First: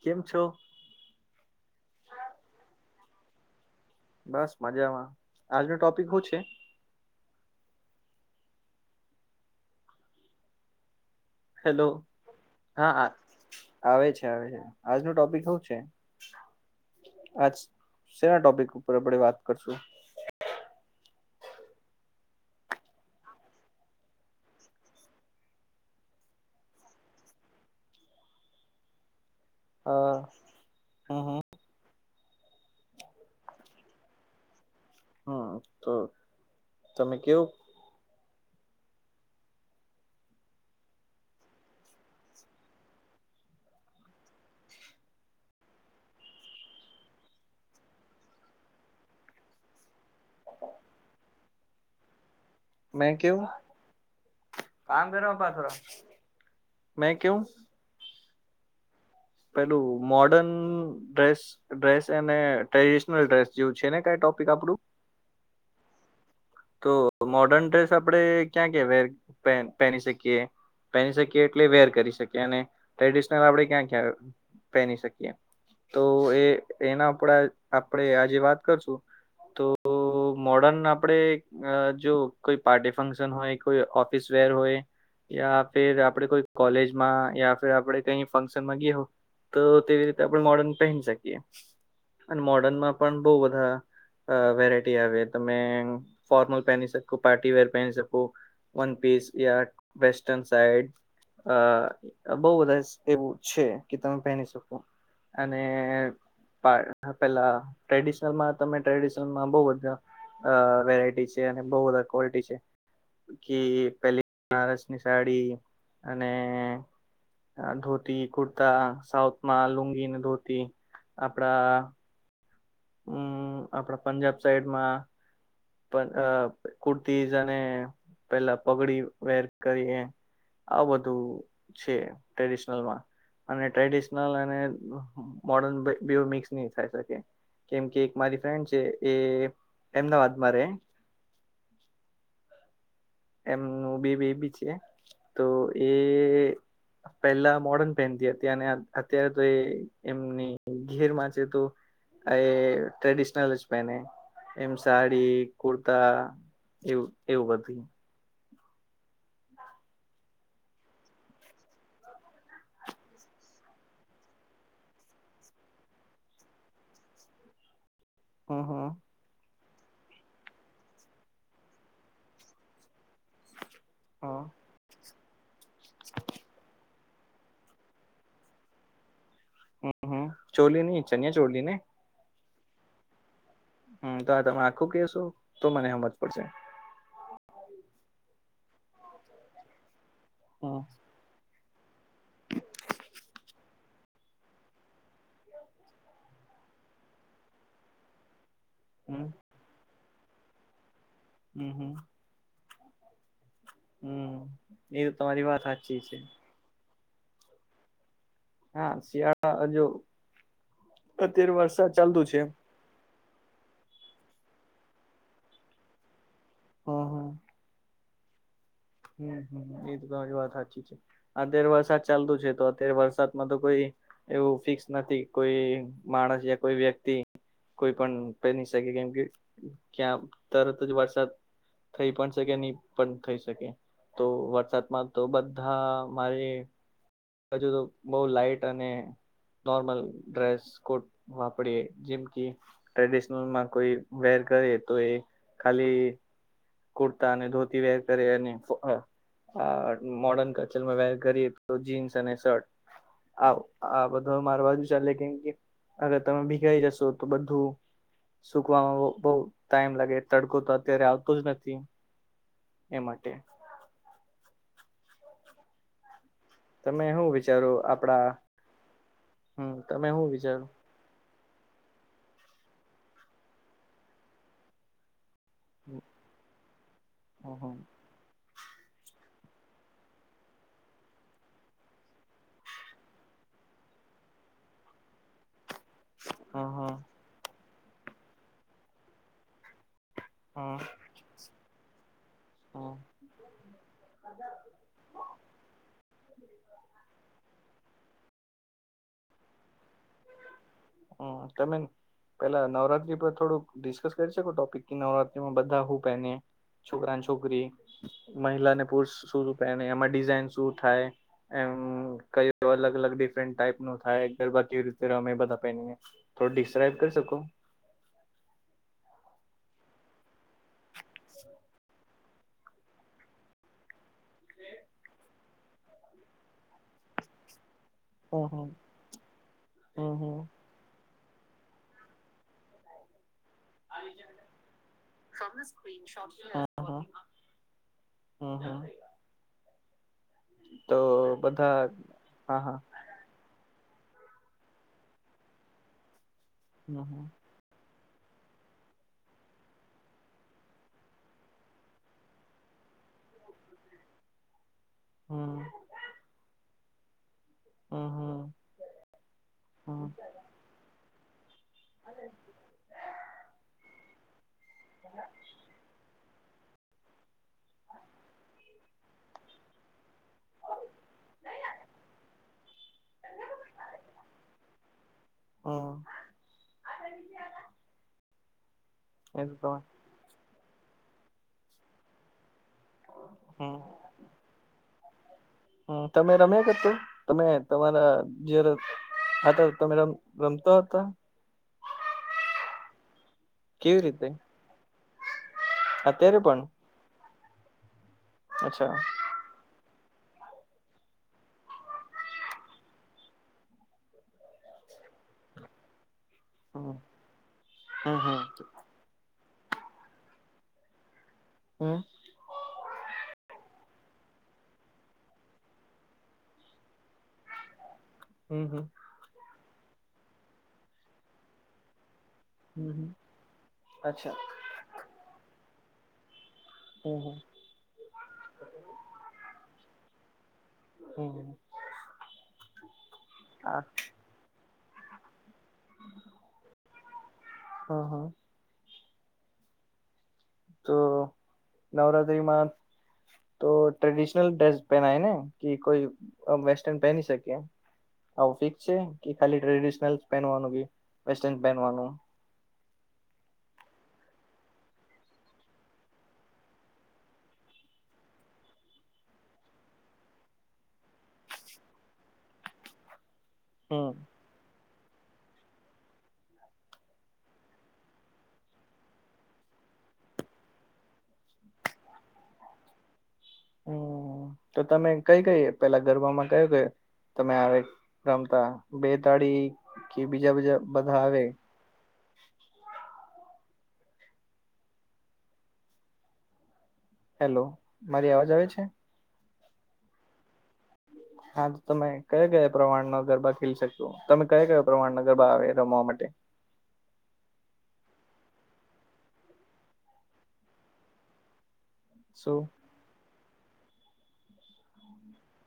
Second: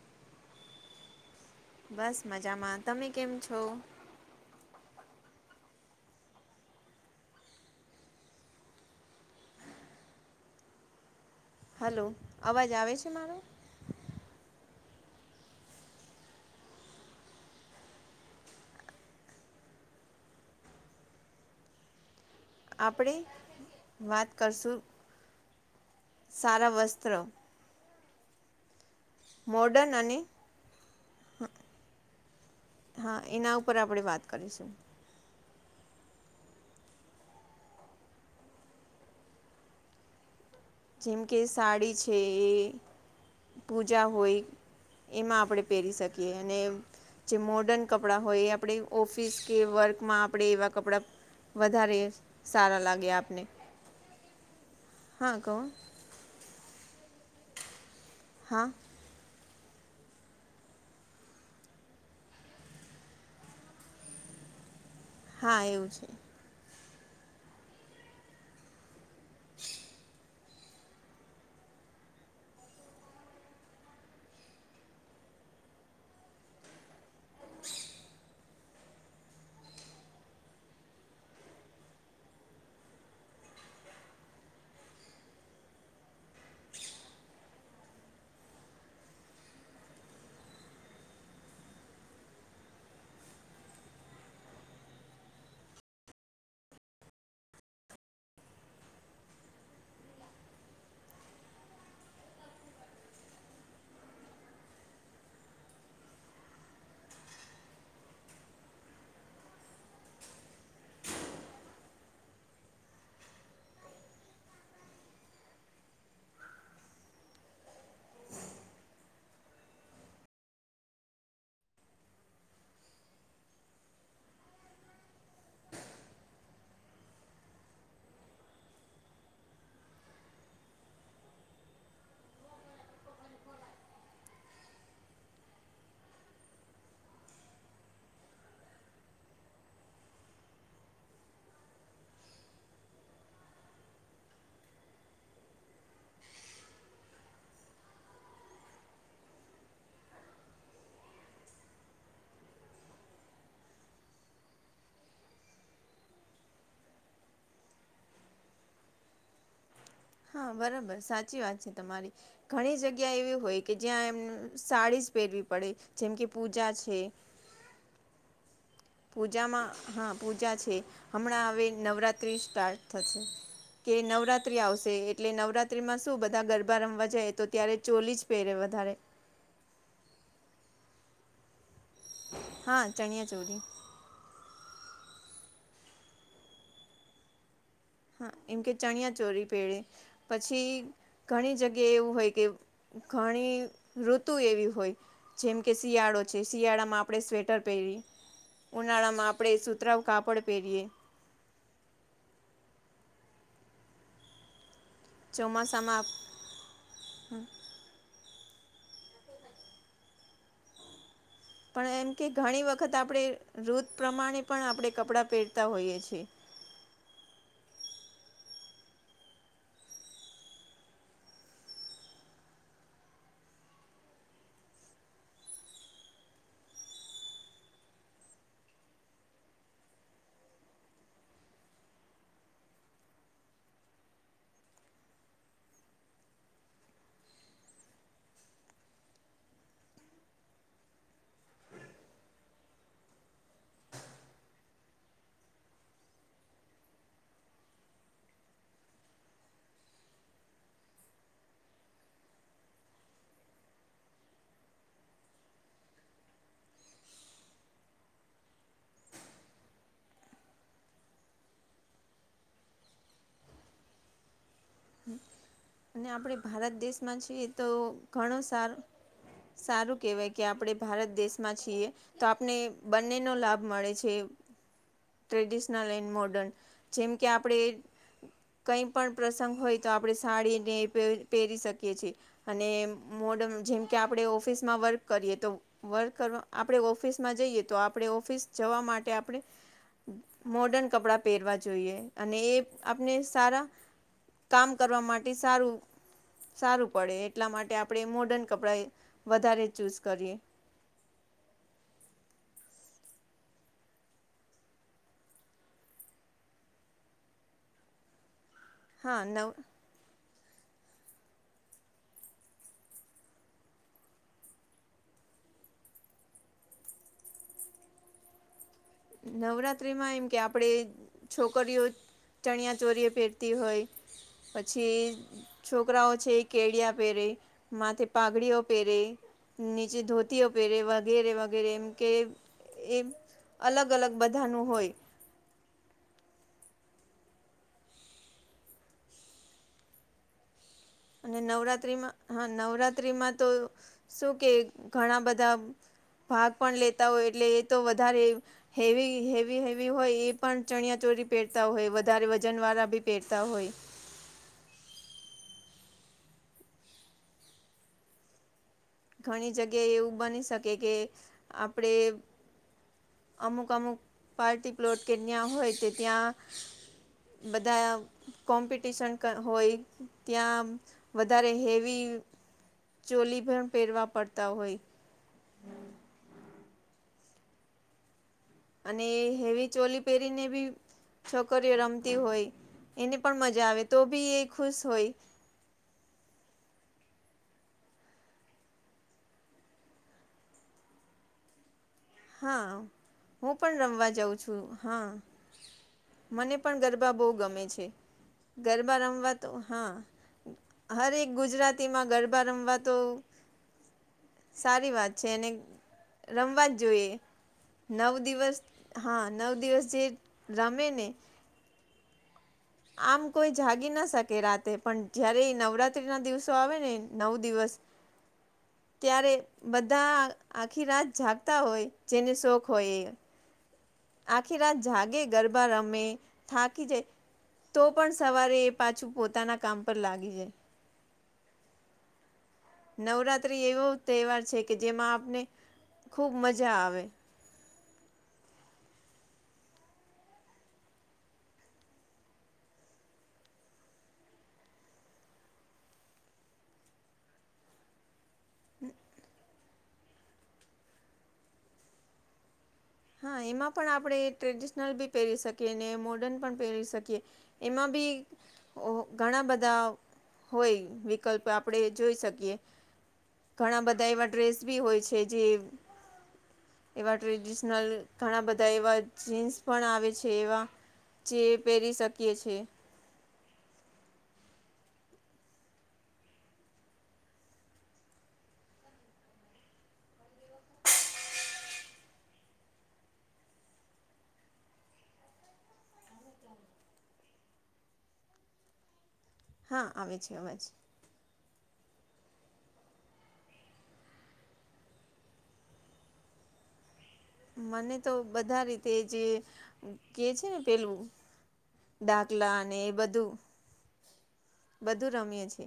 કેમ છો? બસ મજામાં તમે કેમ છો? બસ મજામાં આજનો ટોપિક હું છે.? હેલો હલો અવાજ હા આવે હા છે મારો આવે છે આવે છે આજનું ટોપિક હું છે? આજ શેના ટોપિક ઉપર આપણે વાત કરશું? આપણે વાત કરશું સારા વસ્ત્ર. મોડન અને અહ હમ્મ હમ્મ હા એના ઉપર આપણેે વાત કરીશું. હમ્મ તો તમે કેવ. જેમ કે સાડી છે એ પૂજા હોય એમાં આપણે પહેરી શકીએ અને જે મોર્ડર્ન કપડાં હોય આપણે ઓફિસ કે વર્કમાં આપણે એવા કપડા વધારે સારા લાગ્યા મેં આપને. કેવું કામ કર હા કહો થોડા મે કેવ. હા પેલું મોર્ડન ડ્રેસ ડ્રેસ અને ટ્રેડિશનલ ડ્રેસ જેવું છે ને ક ટોપિક આપડું. હા એવું છે. તો મોર્ડર્ન ડ્રેસ આપણેે ક્યાં ક્યા વ પહેની શકીએ? પેરી શકીએ એટલે વેર કરી શકીએ અને ટ્રેડિશનલ આપણે ક્યાં ક્યાં પહેરી શકીએ? તો એ એના આપ આપણે આજે વાત કરશું તો મોર્ડન આપણેે અ જો કોઈ પાર્ટી ફંક્શન હોય કોઈ ઓફિસ વેર હોય યા ફીર આપડે કોઈ કોલેજમાં યા ફિર આપડે કઈ ફંક્શનમાં ગયા હો તો તેવી રીતે આપણે મોર્ડન પહેરી શકીએ અને મોર્ડનમાં પણ બહુ બધા અ વેરાયટી આવે તમે ફોર્મલ પહેની શકો પાર્ટીવેર પહેની શકો વનપીસ યા વેસ્ટન સાઈડ અ બઊ બધા [unintelligible] છે કે તમે પહેરી શકો અને પેલા ટ્રેડિશનલમાં તમે ટ્રેડિશનલમાં બઉ બધા અ વેરાયટી ટી છે ને બઉ બધા [unintelligible] કે પેલી બનારસની સાડી અને ધોતી કુર્તા સાઉથમાં લુંગીને ધોતી આપડા હમ આપણા પંજાબ સાઈડમાં પન કુર્તીઝ અને પેલા પગડી વેર કરીએ. આવુ બધું છે ટ્રેડિશનલમાં. અને ટ્રેડિશનલ અને મોર્ડન બે બેઉ મિક્સ નહી થાય શકે. કેમ કે એક મારી ફ્રેન્ડ છે એ એમના વાદમાં રે એમનું બે બેબી છે. તો એ પહેલા મોર્ડર્ન પહેનતી હતી, અને અત્યારે તો એ એમની ઘેરમાં છે તો એ ટ્રેડિશનલ જ પેને એમ સાડી, કુર્તા જેવું એવું બધું હા બરાબર સાચી વાત છે તમારી. ઘણી જગ્યા એવી હોય કે જ્યાં એમ સાડીઝ પહેરવી પડે. જેમ કે પૂજા છે. હહ પૂજામાં હા પૂજા છે હમણાં હવે નવરાત્રિ સ્ટાર્ટ થશે. કે હ નવરાત્રી આવશે એટલે નવરાત્રિમાં શું બધા ગરબા રમવા જાય એ તો ત્યારે ચોલી જ પહેરે વધારે. હમ હમ ચોલીની ચણ્યા ચોલી ને હા ચણિયાચોરી હમ તો આ તમે આખું કશો તો મને સમજ પડશે. હા એમ કે ચણિયા ચોરી પહેળે પછી હમ ઘણી જગ્યાએ એવું હોય કે ઘણી ઋતુ એવી હોય. જેમ કે શિયાળો છે, શિયાળામાં આપણે સ્વેટર પહેરી, હમ ઉનાળામાં આપણે સુતરાઉ કાપડ પહેરીએ હમ હમ હમ એ તો તમારી વાત સાચી ચોમાસામાં હ છે હા શિયાળા હજ અત્યારે વરસાદ ચાલતુ છે ખત આપણે ઋત પ્રમાણે પણ આપણે કપડાં પહેરતા હોઈએ છીએ. હ હ હમ એ તો તમારી વાત સાચી છે. અત્યારે વરસાદ ચાલતું છે, તો અત્યારે વરસાદમાં તો કોઈ એવું ફિક્સ નથી. કોઈ માણસ યા કોઈ વ્યક્તિ કોઈ પણ પેની શકે કેમ કે ક્યાં તરત જ વરસાદ થઈ પણ શકે, નહી પણ થઈ શકે. તો વરસાદમાં તો બધા મારે હજુ તો બઉ લાાઈટ અને નોર્મલ ડ્રેસકોડમાં આપડે જેમકે ટ્રેડિશનલમાં કોઈ વેર કરે તો એ ખાલી કુર્તા અને ધોતી વેર કરે અને આ મોર્ડન કલ્ચરમાં વેર કરીએ તો જીન્સ અને શર્ટ આવ આ બધો અમારા બાજુ ચાલે કેમ કે અગર તમે ભીગાઈ જશો તો બધું સુકવામાં બહુ ટાઈમ લાગે. તડકો તો અત્યારે આવતો જ નથી. એ માટે. હમ અને આપણે ભારત તમે દેશમાં શું છીએ તો વિચારો આપડા ઘણો સાર હમ સારું તમે શું કહેવાય કે વિચારો આપણે ભારત દેશમાં છીએ તો આપને બંનેનો લાભ મળે છે. Traditional and modern. જેમ કે હ આપડે હ કઈ પણ પ્રસ સંગ હોય તો આપડે સાડી ને એ પહેરી શકીએ છીએ. અને મોડમ જેમ કે આપણે ઓફિસમાં વર્ક કરીએ તો. વર્ક કરવા હ આપણે હ ઓફિસમાં જઈએ તો આપણે ઓફિસ જવા માટે આપણે હ મોર્ડન કપડાં પહેરવા જોઈએ. અને એ હ આપને સારા કામ કરવા માટે સારું. સારું પડે એટલા માટે આપણે મોર્ડન કપડાં વધારે ચૂઝ કરીએ. હમ તમે પેલા નવરાત્રી પર થોડુંક ડિસ્કસ કરી શકો ટોપિક કે નવરાત્રીમાં બધા હું પેને? છોકરાને, છોકરી. મહિલાને પુરુષ હા શું નવ શું પહેને એમાં ડિઝાઇન શું થાય? એમ કયું અલગ અલગ ડિફરન્ટ ટાઈપનું થાય, ગરબા કેવી રીતે રમે બધા રમે ને થોડું ડિસ્ક્રાઈબ કરી શકો? નવરાત્રીમાં એમ કે આપણેે છોકરીઓ ચણિયા ચોરીએ પહેરતી હોય. પછી છોકરાઓ છે એ કેળિયા પહેરે, માથે હમ પાઘડીઓ પેરે, નીચે હમ હમ ધોતીઓ પેરે વગેરે વગેરે એમ કે એમ અલગ અલગ બધાનું હોય. [inaudible] હમ હમ તો અને બધા નવરાત્રીમાં હા નવરાત્ર ત્રીમાં તો શું કે ઘણા બધા ભાગ પણ હમ લેતા હોય. હમ એટલે તો વધારે હેવી હેવી હેવી હોય એ પણ ચણિયાચોરી પહેરતા હોય, વધારે વજન વાળા ભી પહેરતા હોય. હમ હમ હમ ઘણી જગ્યાએ એવું બની શકે કે આપણે અમુક અમુક પાર્ટી પ્લોટ કે ન્યા હોય તે ત્યાં બધા કોમ્પિટિશન કા હોય. ત્યાં વધારે હેવી ચોલી પણ પહેરવા પડતા હોય. હહ અને એ હેવી ચોલી પહેરીને બી છોકરીઓ રમતી હોય. એને પણ મજા હમ આવે. તો ભી એ ખુશ હોય. હ તમે રમ્યા કર તે? તમે તમારા જે હા તો તમે રમ રમતા હતા? હા હું પણ કેવી રમવા રીતે જઉં છું. હા મને પણ ગરબ બા બહુ ગમે છે. અચ્છા ગરબા રમવા તો હા. હરેક ગુજરાતીમાં ગરબા રમવા તો સારી વાત છે. અને રમવા જ હમ જોઈએ. નવ હમ હમ દિવસ હા નવ દિવસ જે રમે ને હમ આમ કોઈ જાગી ના શકે રાતે. પણ જયારે એ નવરાત્રીના દિવસો આવે ને નવ દિવસ હમ હમ ત્યારે બધા આખી રાત જાગતા હોય, જેને શોખ હમ હોય એ. હમ અચ્છા આખી રાત જાગે ગરબા રમે થાકી જાય હમ હમ તો પણ સવારે એ પાછું પોતાના કામ પર લાગી જાય. હમ નવરાત્રી આ એવો તહેવાર છે કે જેમાં આપને ખૂબ મજા આવે. હા હા. તો નવરાત્રિમાં તો ટ્રેડિશનલ ડ્રેસ પહેનાય ને કે કોઈ વેસ્ટર્ન પહેન શકે? આવું ફિક્સ છે કે ખાલી ટ્રેડિશનલ પહેવાનું કે વસ્ટન પહેવાનું. હા એમાં પણ આપણે ટ્રેડિશનલ બી પહેરી શકીએ ને મોર્ડર્ન પણ પહેરી શકીએ. એમાં બી ઘણા બધા હોય વિકલ્પ આપણેે જોઈ શકીએ. ઘણા હમ બધા એવા ડ્રેસ બી હોય છે જે એવા ડ્રે ઘણા બધા એવા જીન્સ પણ આવે છે એવા. જે પહેરી શકીએ છીએ. હમ તો તમે કઈ કઈ પેલા ગરબામાં કયો કયો. તમે આવે રમતા બે તાળી કે બીજા બીજા બધા આવે. હેલો મારી અવાજ આવે છે. હા આવે છે અવાજ. હા તો તમે કયા કયા પ્રમાણના ગરબા ખેલી શકશો તમે કયા કયા પ્રમાણના ગરબા આવે રમવા માટે? મને તો બધા રીતે જે કે છે ને પેલું શું દાખલા ને‌ એ બધું, બધું રમીએ છે.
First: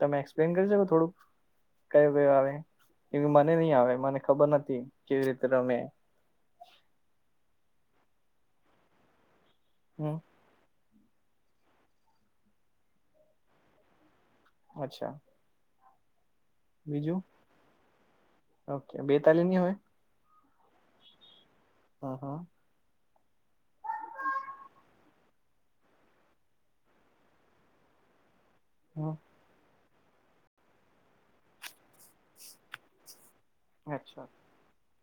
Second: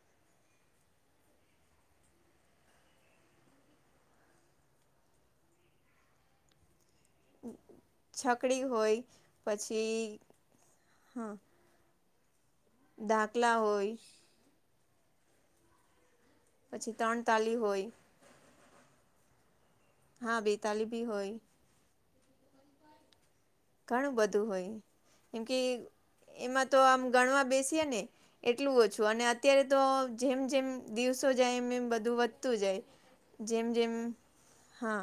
તમે એક્સપ્લેન કરી શકો થોડુંક. કયો કયો આવે એવી મને નહ આવે મને ખબર નથી કેવી રીતે રમે. છકડી હોય હમ પછી હા. દાખલા હોય. અચ્છા! પછી ત્રણ બીજું તાલી હોય. ઓકે બે તાલી ની હોય. હા બે તાલી ભી હોય. હમ હમ. ઘણું બધું હોય કેમ કે એમાં તો આમ ગણવા બેસીએ ને. એટલું હ ઓછું અને હ અત્યારે તો જેમ જેમ દિવસો જાય એમ એમ બધું વધતું જાય. જેમ જેમ અચ્છા હા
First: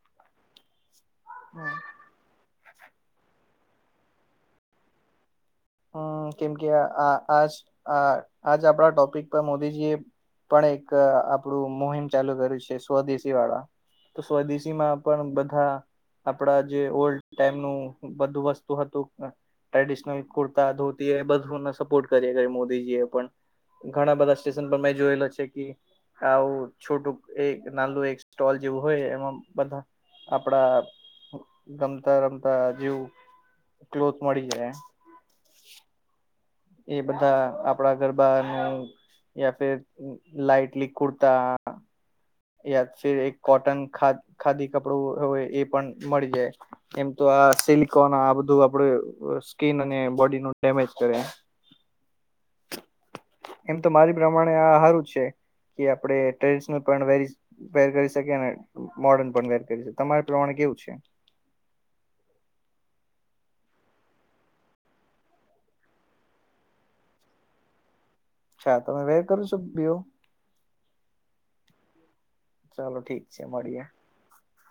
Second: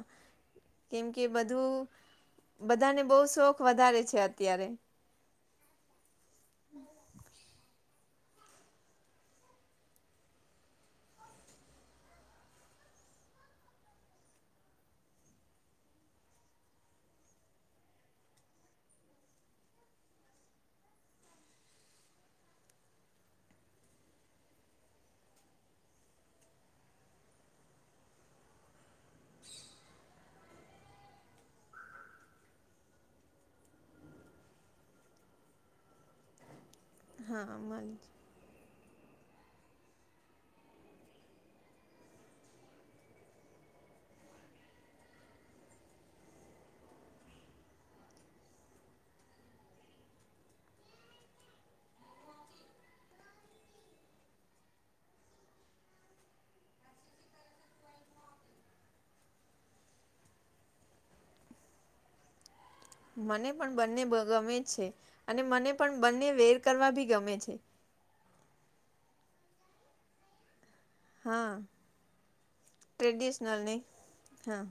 કેમ કે બધું! બધાને બો શોખ વધારે છે અત્યારે. હમ કેમ કે આજ આજ આપણા ટોપિક પર મોદીજીએ. પણ એક આપણું મોહિમ ચાલુ કર્યું છે સ્વદેશી વાળા. એ સ્વદેશીમાં પણ બધા. આપડા જે ઓલ્ડ ટાઈમ નું બધું વસ્તુ હતું ટ્રેડિશનલ. તા ધોતી એ બધુંને સપોર્ટ કરીએ મોદીજી એ પણ. ઘણા બધા સ્ટેશન પર મેં જોયેલા છે કે આવું છોટું એક નું એક સ્ટોલ જેવું હોય એમાં બધા. આપડા ગમતા રમતા જેવ ક્લોથ મળી જાય. એ બધા હા આપણા ગર. મને બા નું યા ફેર લઇટલી કુરતા. યા એક કોટના ખા ખાદી કપડું હોય એ પણ મળી જાય છે. એમ તો આ સિલિકોન આ બધું આપડ સ્કીિન અને બોડી નું ડેમેજ કરે. એમ તો મારી પ્રમાણે આ હારું છે. કે આપણે ટ્રેડિશનલ પણ વ વેર કરી શકીએ ને. મોડન પણ વેર કરી છે તમારે પ્રમાણે કેવું છે? મને પણ બંને ગમે છે અને મને પણ બંને વેર કરવા બી ગમે છે. અચ્છા તમે વેર કરું છો બેવ? હા ચાલો ઠીક ટ્રેડિશનલ ને હા.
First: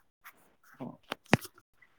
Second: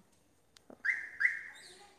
હ [inaudible] [unintelligible]